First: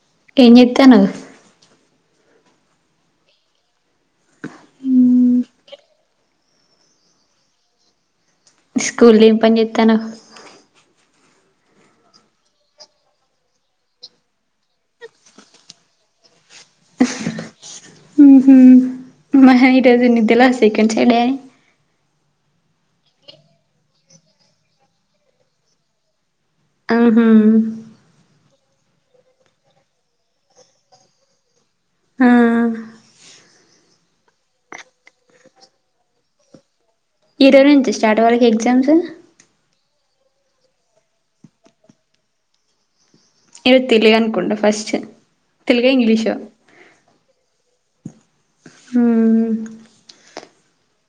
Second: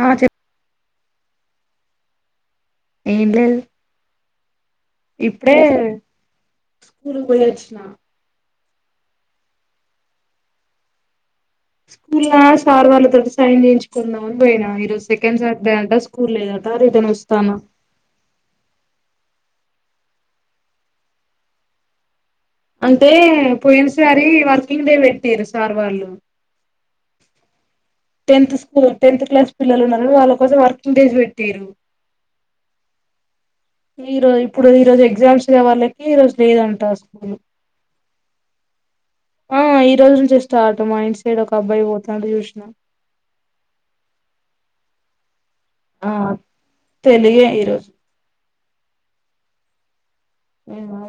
ఆ చెప్ ఎనితేను ఏడి ఇప్పుడే స్కూల్ పోయచ్చిన స్కూలి పడితను స్కూల్ సార్ వాళ్ళతోటి సైన్ చేయించుకుందాం అని పోయినా ఈరోజు సెకండ్ సార్ంట స్కూల్ లేద ఎారు ఇదను వస్తాను ఈ రజు నిదలా సేకండ్ చెడని అంటే పోయిన సారి వర్కింగ్ డే పెట్టిర్రు సార్ వాళ్ళు ఆహ టెన్త్ స్కూల్ టెన్త్ క్లాస్ పిల్లలు ఉన్న వాళ్ళ కోసం వర్కింగ్ డేస్ పెట్టిర్రు ఆ ఈ రజు ఇప్పుడు ఈ రోజు ఎగ్జామ్స్ వాళ్ళకి ఈ రోజు లేదంటారు ఈ రోజు నుంచి స్టార్ట్ వాళ్ళకి ఎగ్జామ్స్ ఆ ఈ రోజు నుంచే స్టార్ట్ మా ఇండ్ సైడ్ ఒక అబ్బాయి పోతుాంది చూసిన ఈ రోజు తెలుగను కుంట ఫస్ట్ తెలుగో ఆ ఇంగ్లీషో తెలుగే ఈరోజు ఉ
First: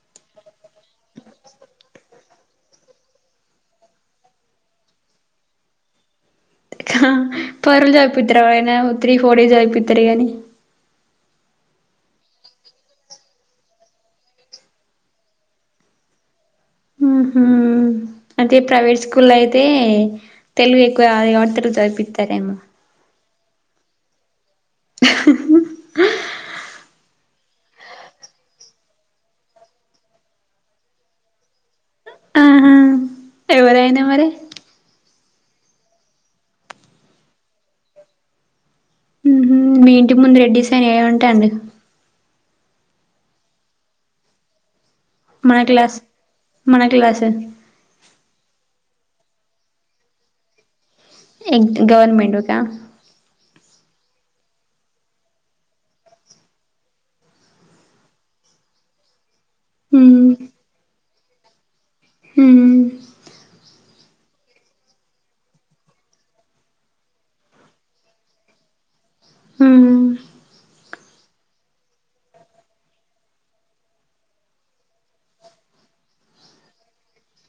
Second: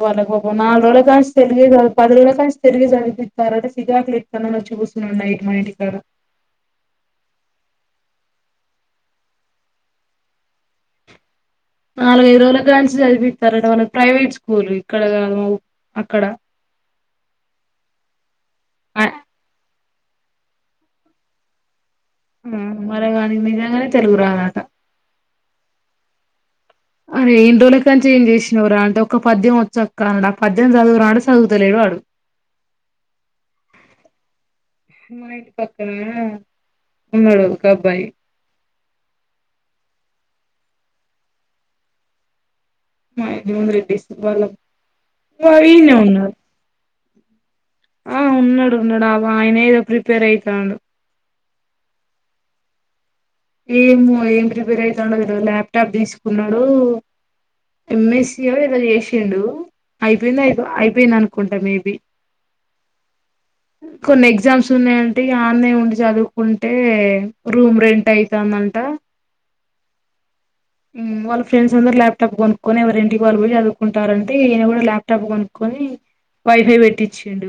వాళ్ళు పాపం నాలుగు రోజుల కాంచి తెలుగే పది రోజుల్లో కాంచి తెలుగే చదివిస్తారట చికాకు లేతంది వచ్చి కూసున్నడు నైట్ మా ఇంటి కాడ ఆహా పది రోజులు సదువుపిత్తర ఎవరైనా త్రీ ఫోర్ డేస్ చదువుపిత్తరు గాని నాలుగైదు రోజుల కాంచి చదిపిత్తరట వాళ్లకి ప్రైవేట్ స్కూల్ ఇక్కడ అక్కడ ఆ హ అయితే ప్రైవేట్ స్కూల్ అయితే తెలుగు ఎక్కువత చదిపిత్ మరే గాని నిజంగానే తెలుగు రాదాట అరే ఎన్ని రోజుల కంచి ఏం చేసినవరా అంటే ఒక పద్యం వచ్చా అక్క అన్నాడు ఆ పద్యం చదువురాడు చదువుతలేడు వాడు ఎవరయినా మరి మా ఇంటి పక్కన ఉన్నాడు ఒక అబ్బాయి ఉహు మీ ఇంటి ముందు రెడ్డిసైనా ఏం అంటండు మా ఇంటి మందు రెడ్డిసువాల మన యినే క్లాస్ ఉన్నాడు మన క్లాస్ ఆ ఉన్నాడు ఉన్నడా ఆయన ఏదో ప్రిపేర్ ఐతాండు [unintelligible] ఏమ ఏం ప్రిపేర్ అయితండో తెల్వదు ల్యాప్టాప్ డీసుకున్నాడు ఎంఎస్సియ ఇదో చేసిండు అయిపోయింద అయి అయిపోయింది అనుకుంటా మేబి హ కొన్ని ఎగ్జామ్స్ ఉన్నాయంటే ఆన్నే ఉండి చదువుకుంటే రూమ్ రెంట్ అయి రమ్మంట ళ్ళ ఫ్రండ్స్ అందరు ల్యాప్టాప్ కొనుక్కొని ఎవరి ఇంటికి వాళ్ళుడి చదువుకుంటారంటేయన కూడా ల్యాప్టాప్ కొనుక్కొని అని వైఫై పెట్టిచ్చిండు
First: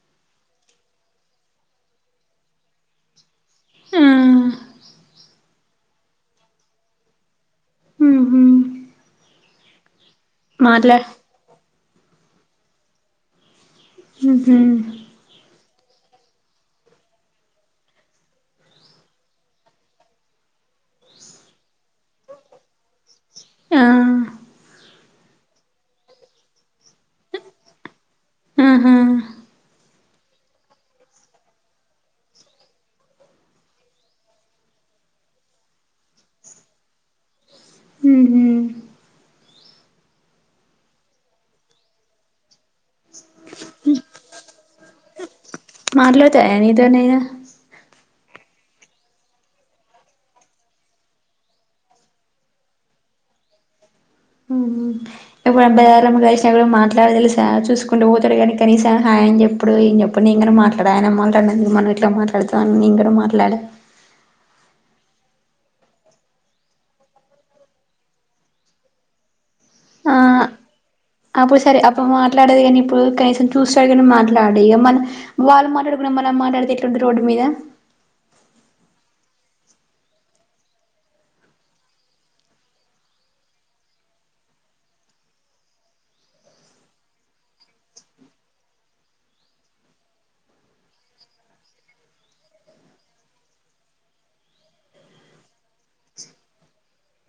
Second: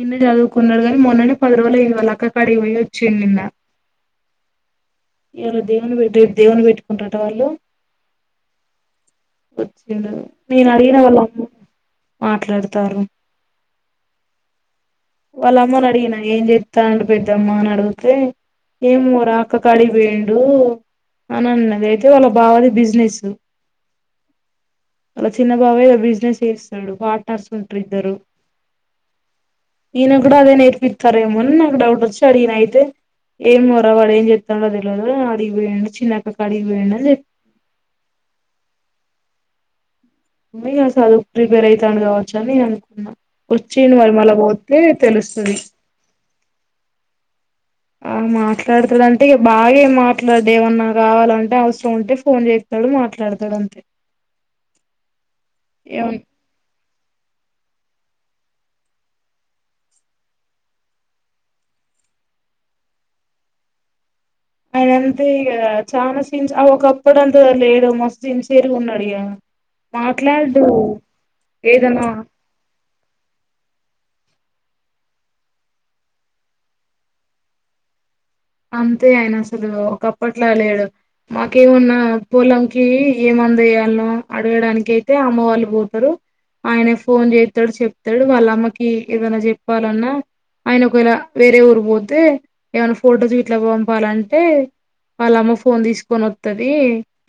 ఇన్నే చదువుకున్నాడు గానీ మొన్ననే పది రోజులు ఐంది వాళ్ళ అక్క కాడిగిపోయి వచ్చిండు నిన్న ఈయాల దేవుని పే రేపు దేవుని పెట్టుకుంటారట వాళ్ళు వచ్చిడు నేను మాట్లా అడిగిన వాళ్ళ అమ్మ. మాట్లాడుతార్రు ఉ హు వాళ్ళ అమ్మని అడిగిన ఏం జేత్తండు పెద్దమ్మా అని అడిగితే ఏమో రా అక్క కాడికి భేండు అని అన్నది అయితే వాళ్ళ బాగాది బిజినెస్ ఆ అలా చిన్న బాబయ బిజినెస్ చేస్తాడు పార్ట్నర్స్ ఉంటారు ఇద్దరు ఆహా ఈయన కూడా అదే నేర్పిస్తారేమోని నాకు డౌట్ వచ్చి అడిగిన అయితే ఏం మొర వాడ ఏం చెప్స్తాడుో తెలిదు అడిగి వేడు చిన్నక అడిగి వేయండి అని చె ఉమ్రి చదు ప్రిపేర్ అయితాడు కావచ్చు అని అనుకున్నా వచ్చిడు మరి మళ్ళ పోతే తెలుస్తది మాట్లాడతాయా నీతో ని ఇగ ఆ మాట్లాడుతడంటే బాగా మాట్లాడు ఏమన్నా కావాలంటే అవసరం ఉంటే ఫోన్ చెత్తడు ఉ మాట్లాడతాడంతే ఎప్పుడు బార గ మా మాట్లాడ తెలి సా చూసుకుంట పోతాడు కానీస హాయ చెప్పుడు ఏం చెడు నేనుక మాట్లాడా అన అమ్మ అందుకు మనం ఇట్లా మాట్లాడుతా అన్న నను కూడా మాట్లాడ ఆయన అంతే ఇక చాలా చిన్ ఒకప్పుడు అంత లేడు మస్తు చిన్సరి ఉన్నాడు ఇక ఆ అప్పుడు సరే అప్పుడు ఏదన్నా మాట్లాడేది కానీ ఇప్పుడు కనీసం చూస్తాడు కానీ మాట్లా మాట్లాడ ఇక మన వాళ్ళు మాట్లాడుకున్న మన మాట్లాడితే ఎట్లాంట రోడ్డు మీద అంతే ఆయన అసలు ఒకప్పట్లా లేడు మాకేమున్నా పొలంకి ఏమ ంద వయాలను అడగడానికి అయితే అమ్మ వాళ్ళు పోతారు ఆయనే ఫోన్ చేస్తాడు చెప్తాడు వాళ్ళమ్మకి ఏదన్నా చెప్పాలన్నా ఆయన ఒకవేళ వేరే ఊరి పోతే ఏమైనా ఫొటోస్ ఇట్లా పంపాలంటే వాళ్ళమ్మ ఫోన్ తీసుకొని వస్తుది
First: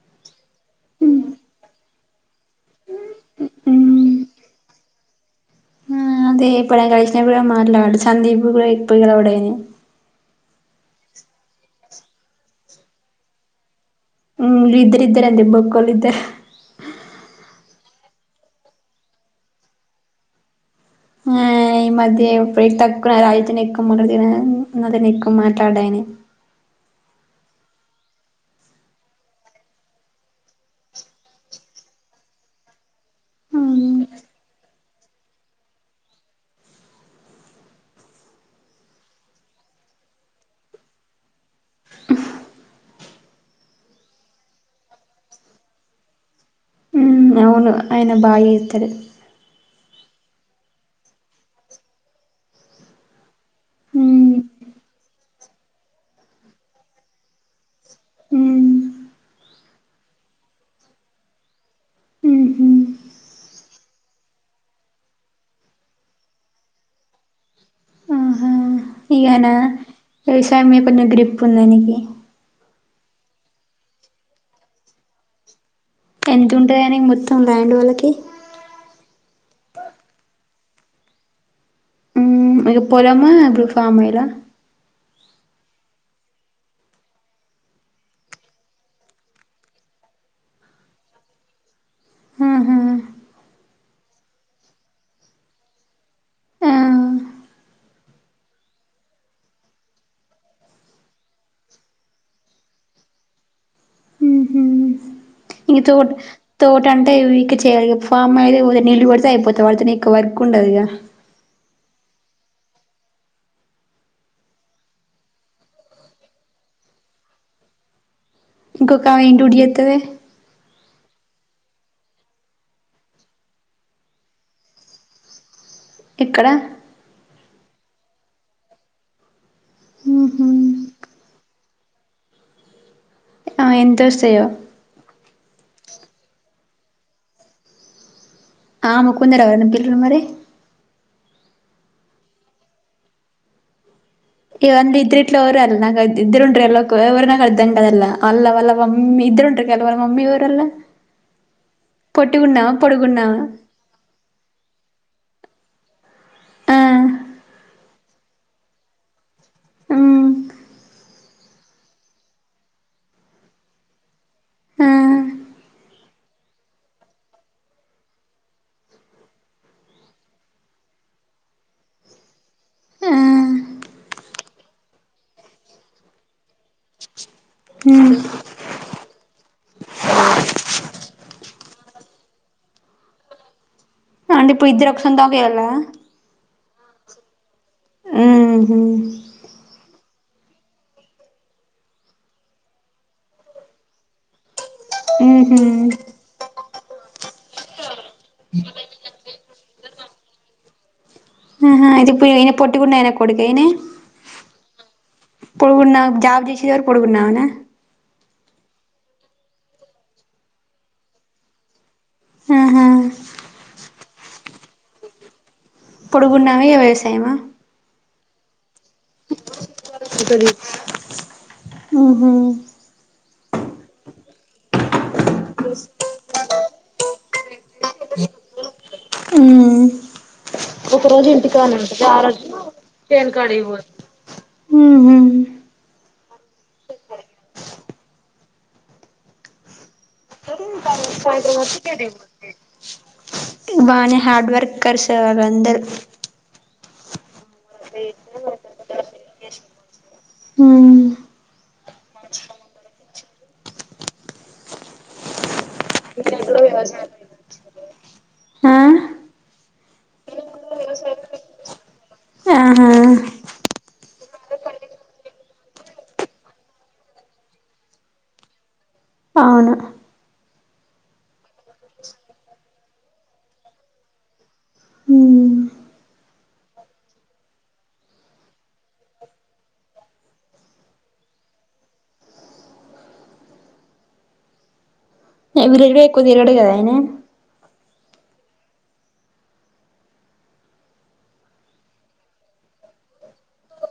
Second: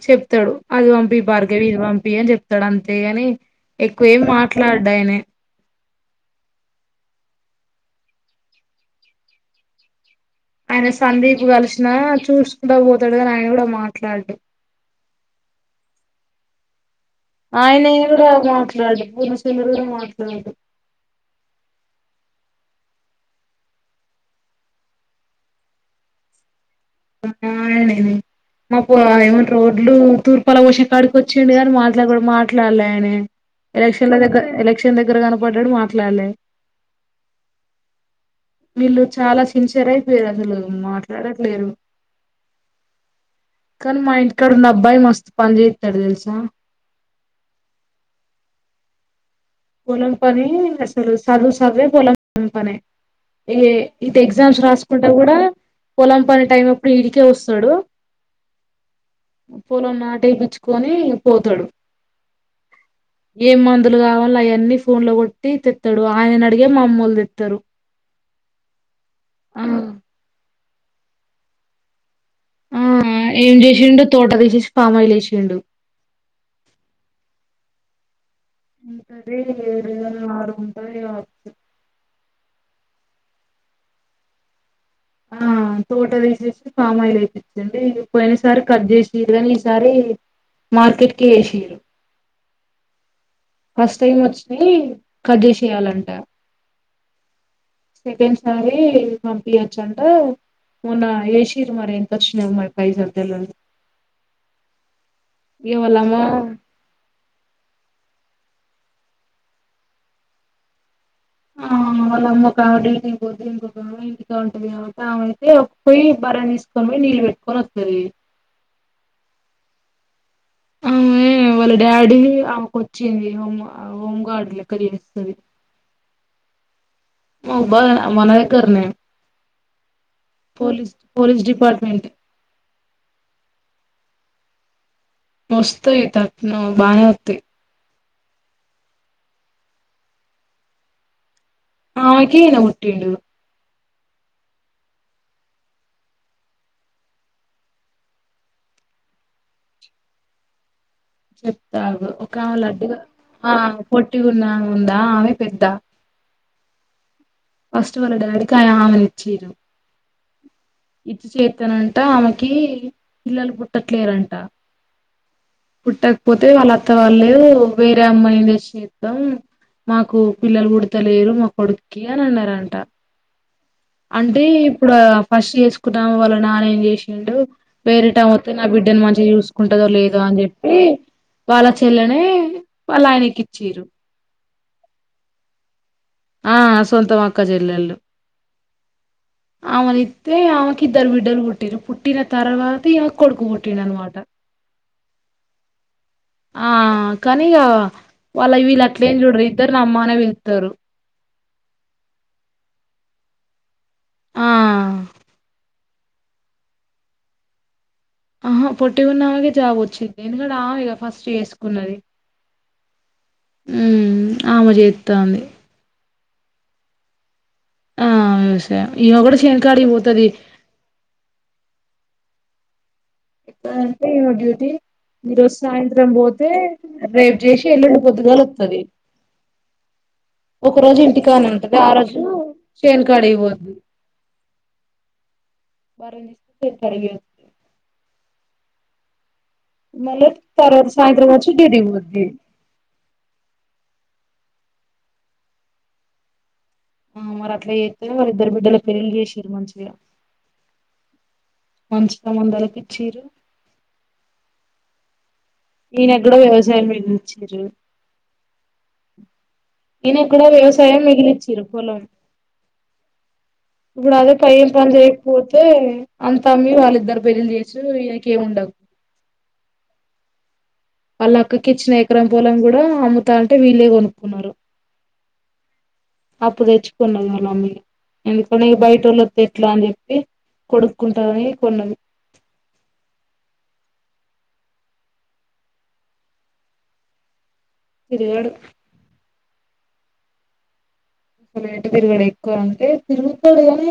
చెప్తాడు అది పంపి భార్గవి ఇది పంపి అని చెప్తాడు అంతే గాని ఎక్కువ ఏమి మాట్లాడ్డాయనే అదేప్పుడుడే కళినప్పు మరిలా సందీప్ గు ఇప్పుగా అడను ఆయన సందీప్ కలిసినా చూసుకుంటడా పోతాడు అని ఆయన కూడా మాట్లాడుడు ద్దర అం దిబ్బకులుద్దరు ఆయన కూడా మాట్లాడు పూర్నసేన గ మాట్లాడు ఆ ఈ మధ్య ఎప్పుే తక్కున రాజ్య న ఎకు మ అ త న ఎకు మాట్లాడ అని ఆయననే మా ఏమన్నా రోడ్లు తూర్పల భోషా కాడికి వచ్చిడు కానీ మాట్లాడకూ మాట్లాడలే అని ఎలక్షన్ల దగ్గర ఎలక్షన్ దగ్గర కనపడ్డాడు మాట్లాడలే వీళ్ళు చాలా సిన్సియర్ అయిపోయారు అసలు మాట్లాడట్లేరు కానీ మా ఇంటికాడ ఉన్న అబ్బాయి మస్తు పని చేస్తాడు తెలుసా అవును ఆయన బాగా చేస్తారు కొలంపానే సలు సాధు సవే కొలంం పనే ఏ ఇతే ఉమ్ ఎగ్జామ్స్ రాసుకుంటా కూడా పొలం పని టైం ఎప్పుడు ఈడికే వస్తాడు ఉమ్ పొలం నాటేయిచ్చుకొని పోతాడు ఉహు ఏం మందులు కావాల అయ అన్నీ ఫోన్ లో కొట్టి తెత్తాడు ఆయన అడిగే మా అమ్మళ్లు తెత్తారు ఆహా ఇగనా వ్యవసాయ మీద కొంచెం గ్రిప్ ఉందిానికి ఆ ఏం చేసిిడు తోట తీ చేేసి ఫమాలుసిిడు ఎంత ఉంటది కాని మొత్తం ల్యాండ్ వాళ్ళకి ఇంతది ఏడు వేల ఆరు ఉంటాయి ఆ ఇక పొలమా అప్పుడు ఫమలా ఆ తోట తీసేసి ఫమాయిలు అయిించండి పోయిన సారి కట్ చేసి కాని ఈసారి మార్కెట్కి ఏసిర్రు ఆహా ఫస్ట్ టైం వచ్చిన కజేసయాలంట ఆ సక స మంపిీ అచ్చ మన్న ఏేసిర మరిేంత తక్షణ అమ్మాయి పైస తెల మ్హూ ఇంక తోట తోట అంటే ఇక చెయాలి ఫమ్ అయిది నీల్లు వడితే అయిపోతా వాళ్ళతేనే ఇం వర్క్ ఉండదుగా ఆ వా అమ్మ కావ ఇంటి పోద్దు ఇంకో కావ ఇంటికా ఉంటుంది కాబ అయితే పోయి బర మీ నీళ్ళ పెేట్టుకుొని వర ఇంకొక ఆమె ఏం డ్యూటీ చేస్తది అవును వాళ్ళ డాడీ ఆమెకు వచ్చింది హోమ్ హోంగార్డ్ లెక్క చేస్తుంది ఇక్కడ మహుబా మన దగ్గరనే మ్హూ పోలీస్ పోలీస్ డిపార్ట్మెంట్ ఆ ఎంతొస్తాయో వస్తయి తట్ నువ్ బానే వొత్తయ్ ఆ ముకుందరావం పిల్ మరి ఆమె కీనా ముట్టిండు ఇ వంద ఇద్దరిట్ల ఎవరో అల్ నాకైతి ఇద్దరుంటారు ఎళ్లకో ఎవరో నాకు అర్ధం తాటెల్ల అంద్ల అల్ మమ్మీ ఇద్దరుంటారు కల వాళ్ళ మమ్మీ ఎవరల్లో చెప్తాగు ఒక ఆమె లడ్డుగా ఆ పొట్టి ఉన్న ఆమె ఉందా ఆమె పెద్ద ఆ ఫస్ట్ వాళ్ళ డాడీ కి ఆయామ ఈచిర్రు మ్ ఇత్తు చేతనంట ఆమెకి పిల్లలు పుట్టట్లేరంట అవునా పుట్టకపోతే వాళ్ళ అత్త వాళ్ళు వేరే అమ్మాయి తెచ్చి చేత్తం మాకు పిల్లలు పుడతలేరు మా కొడుక్కి అని అన్నరంట అంటే ఇప్పుడు ఫస్ట్ చేసుకున్నాము వాళ్ళ నాన్న ఏం చేసిండు వేరే టైంమతే నా బిడ్డని మంచిగా చూసుకుంటదో లేదో అని చెప్పి వాళ్ళ చెల్లనే వాళ్ళ ఆయనకిచ్చిర్రు అంటే ఇప్పుడు ఇద్దరు ఒక సందుకే ఎళ్ళవా ఆ సొంతం అక్క చెల్లలు ఉహు అయితే ఆమెకి ఇద్దరు బిడ్డలు పుట్టిర్రు పుట్టిన తర్వాత ఈమెకు కొడుకు బుట్టిండు అనమాట ఉ హు ఆ కానిగ వాళ్ళ వీళ్ళు అట్లే ఏం చూడరు ఇద్దరు నమ్మానే పిల్లుత్తారు ఆది పోయ్ ఇనా పొట్టి గుండే అయినా కొడుకయినే ఆ ఇప్పుడూ నాకు జాబ్ చేసే వారు పొడుగున్న అవేనా ఆహా పొట్టికున్న ఆమెకే జాబ్ వచ్చింది ఎందుకంటే ఆమెగా ఫస్ట్ చేసుకున్నది ఆహా ఉ ఆమె చేత్తాంది పొడుగున్నామ వ్యవసాయమా ఆ వ్యవసాయం ఈమె కూడా చేనుకాడికి పోతది ఆహా ఎక్కడ అంటే డ్యూటీ ఈరోజు సాయంత్రం పోతే రేపు చేసి ఎల్లుండి పొద్దుగాలు వత్తది మ్ ఒక రోజు ఇంటికానంటే ఉంటదా ఆ రోజు చేనుకాడకి పోద్ది ఉహు పరిగెత్ మల్లే బానే హార్డ్వర్కర్స్ వాలందర్ ఆ మరి అట్లా చేతే మరి ఇద్దరు బిడ్డల పెళ్ళలు చేసిరు మంచిగా హ మంచి సం మందలకిచ్చిరు ఇనక్కుడా వ్యవసాయం మేమిచ్చురు ఆ ఇనా కూడా వ్యవసాయం మిగిలిచ్చరు పోలం ఆ ఇప్పుడు అదే ప ఏం పని చేయకపోతే అంత అమ్మి వాళ్ళిద్దరు పెళ్లి చేసి వకి ఏమిండవు అవును వాళ్ళ అక్కకి ఇచ్చిన ఎకరం పొలం కూడా అమ్ముతా అంటే వీలే కొనుక్కున్నారు అప్పు తెచ్చుకున్నది వాళ్ళమీ ఎందుకని బయటోళ్ళొతే ఎట్లా అని చెప్పి కొడుక్కుంటారని కొన్నది ఎవివరీ డే ఎక్కువ తీరుగడు కదా అయినే తెడు అసలు ఎటు తిరుగడు ఎక్కువ అంటే తిరుగుతాడు కానీ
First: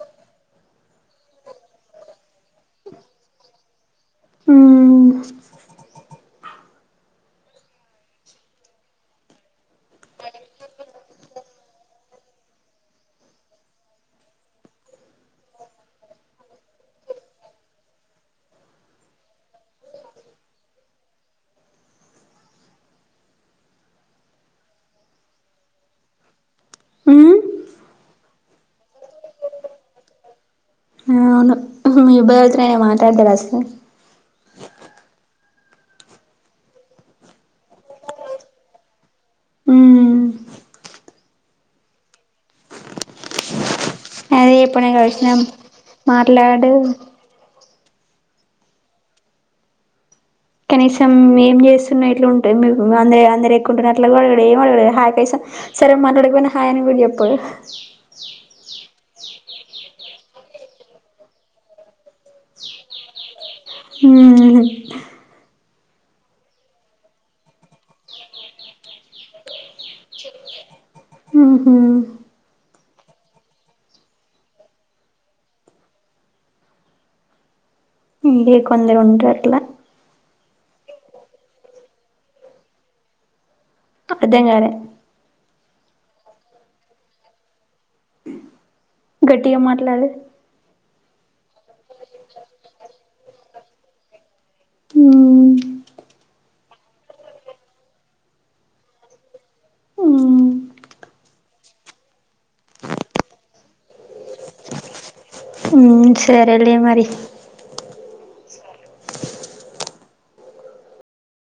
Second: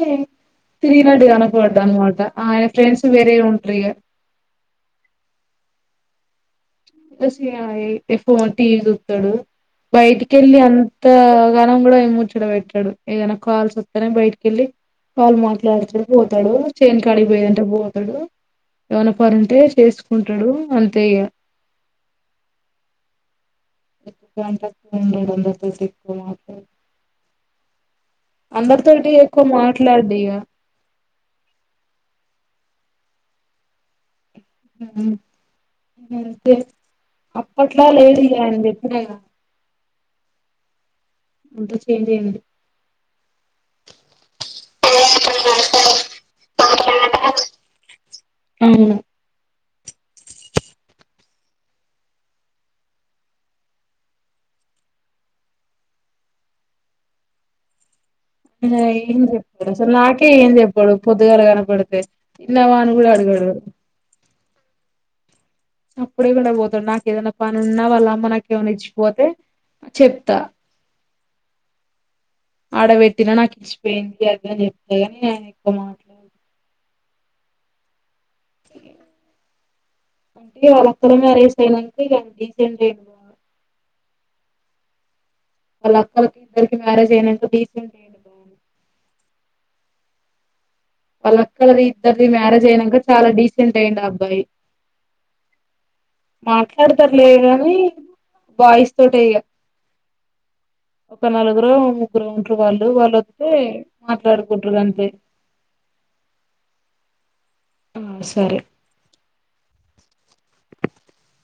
తిరినాటిగినట్టు కనపడన్నామటా ఆయన ఫ్రెండ్స్ వేరే ఉంట్రిగా హుమ్ ప్లస్ ఇగ ఎక్కువ టీవి ఉత్తడు బయటికిెళ్ళి అంతగానం కూడా ఏ ముచ్చడ పెెట్టాడు ఏదైనా కాల్స్ వస్తేనే బయటికిెళ్ళి కాల్ వ మాట్లాడుతపోతాడు చేన్ కాడిగిపోయిదంటే పోతాడు ఏమన పనుంటే చేసుకుంటాడు అంతే ఇగ ఎంట [unintelligible] మాత్ర మ్మ్ అందరితోని ఎక్కువ మాట్లాడిగ ఆ అవును మీ అబ్బాయ్ ఎవరితోనైనా మాట్లాడుతాడా అసలు హు అంతే అప్పట్లా లేడు ఇగ అయిన చెప్పిన గ మ్మ్ అంత చేంజ్ ఆఇంది అది ఎప్పుడ కసినం మాట్లడు అవును కనీసం ఏం చేస్తున్న ఏట్ల ఉంటా అంద అందరు ఎక్కుంటున్న అట్లా కూడ అడుగడు ఏం అడుగడు హయ్ కనీసం సరే నట్లాడక పోయిన హాయ్ అని కూడ చెప్పాడు ఇలా డు పొద్దుగాల కనపడితే తిన్నవా అని కూడా అడుగడు మ్మ్ సప్పుడు చేయకుండా పోతాడు నాకు ఏదైనా పని ఉన్న వాళ్ళ అమ్మ నాకు ఏమన్న ఇచ్చిపోతే చెప్తా ఆహా ఆడబెట్టినా నాకు ఇచ్చిపోయింది అది అని చెప్తేగాని అయిన ఎక్కువ మాట్లాడడు ఇందే కొందరూంటరట్ల అంటే వాళక్కల మ్యారేజ్ అయనంక ఇగ అయిన డీసెంట్ ఆఇండు గా అర్థం కాలే వాళ్ళ అక్కలకి ఇద్దరికి మ్యారేజ్ అయనంక డీసెంట్ ఆఇండు బానే టిగ మాట్లాడు వాళ్ళక్కది ఇద్దరిది మ్యారేజ్ అయినంక చాలా డీసెంట్ అయిండు అ అబ్బాయి ఆ మాట్లాడతారులే కాని బాయిస్ తోటే ఇగ హలో.. ఒక నలుగురో ముగ్గురో ఉంటరు వాళ్ళు వాళ్ళొత్తే మాట్లాడుకుంటురు అంతే హు సరే లే మరి ఆ సరే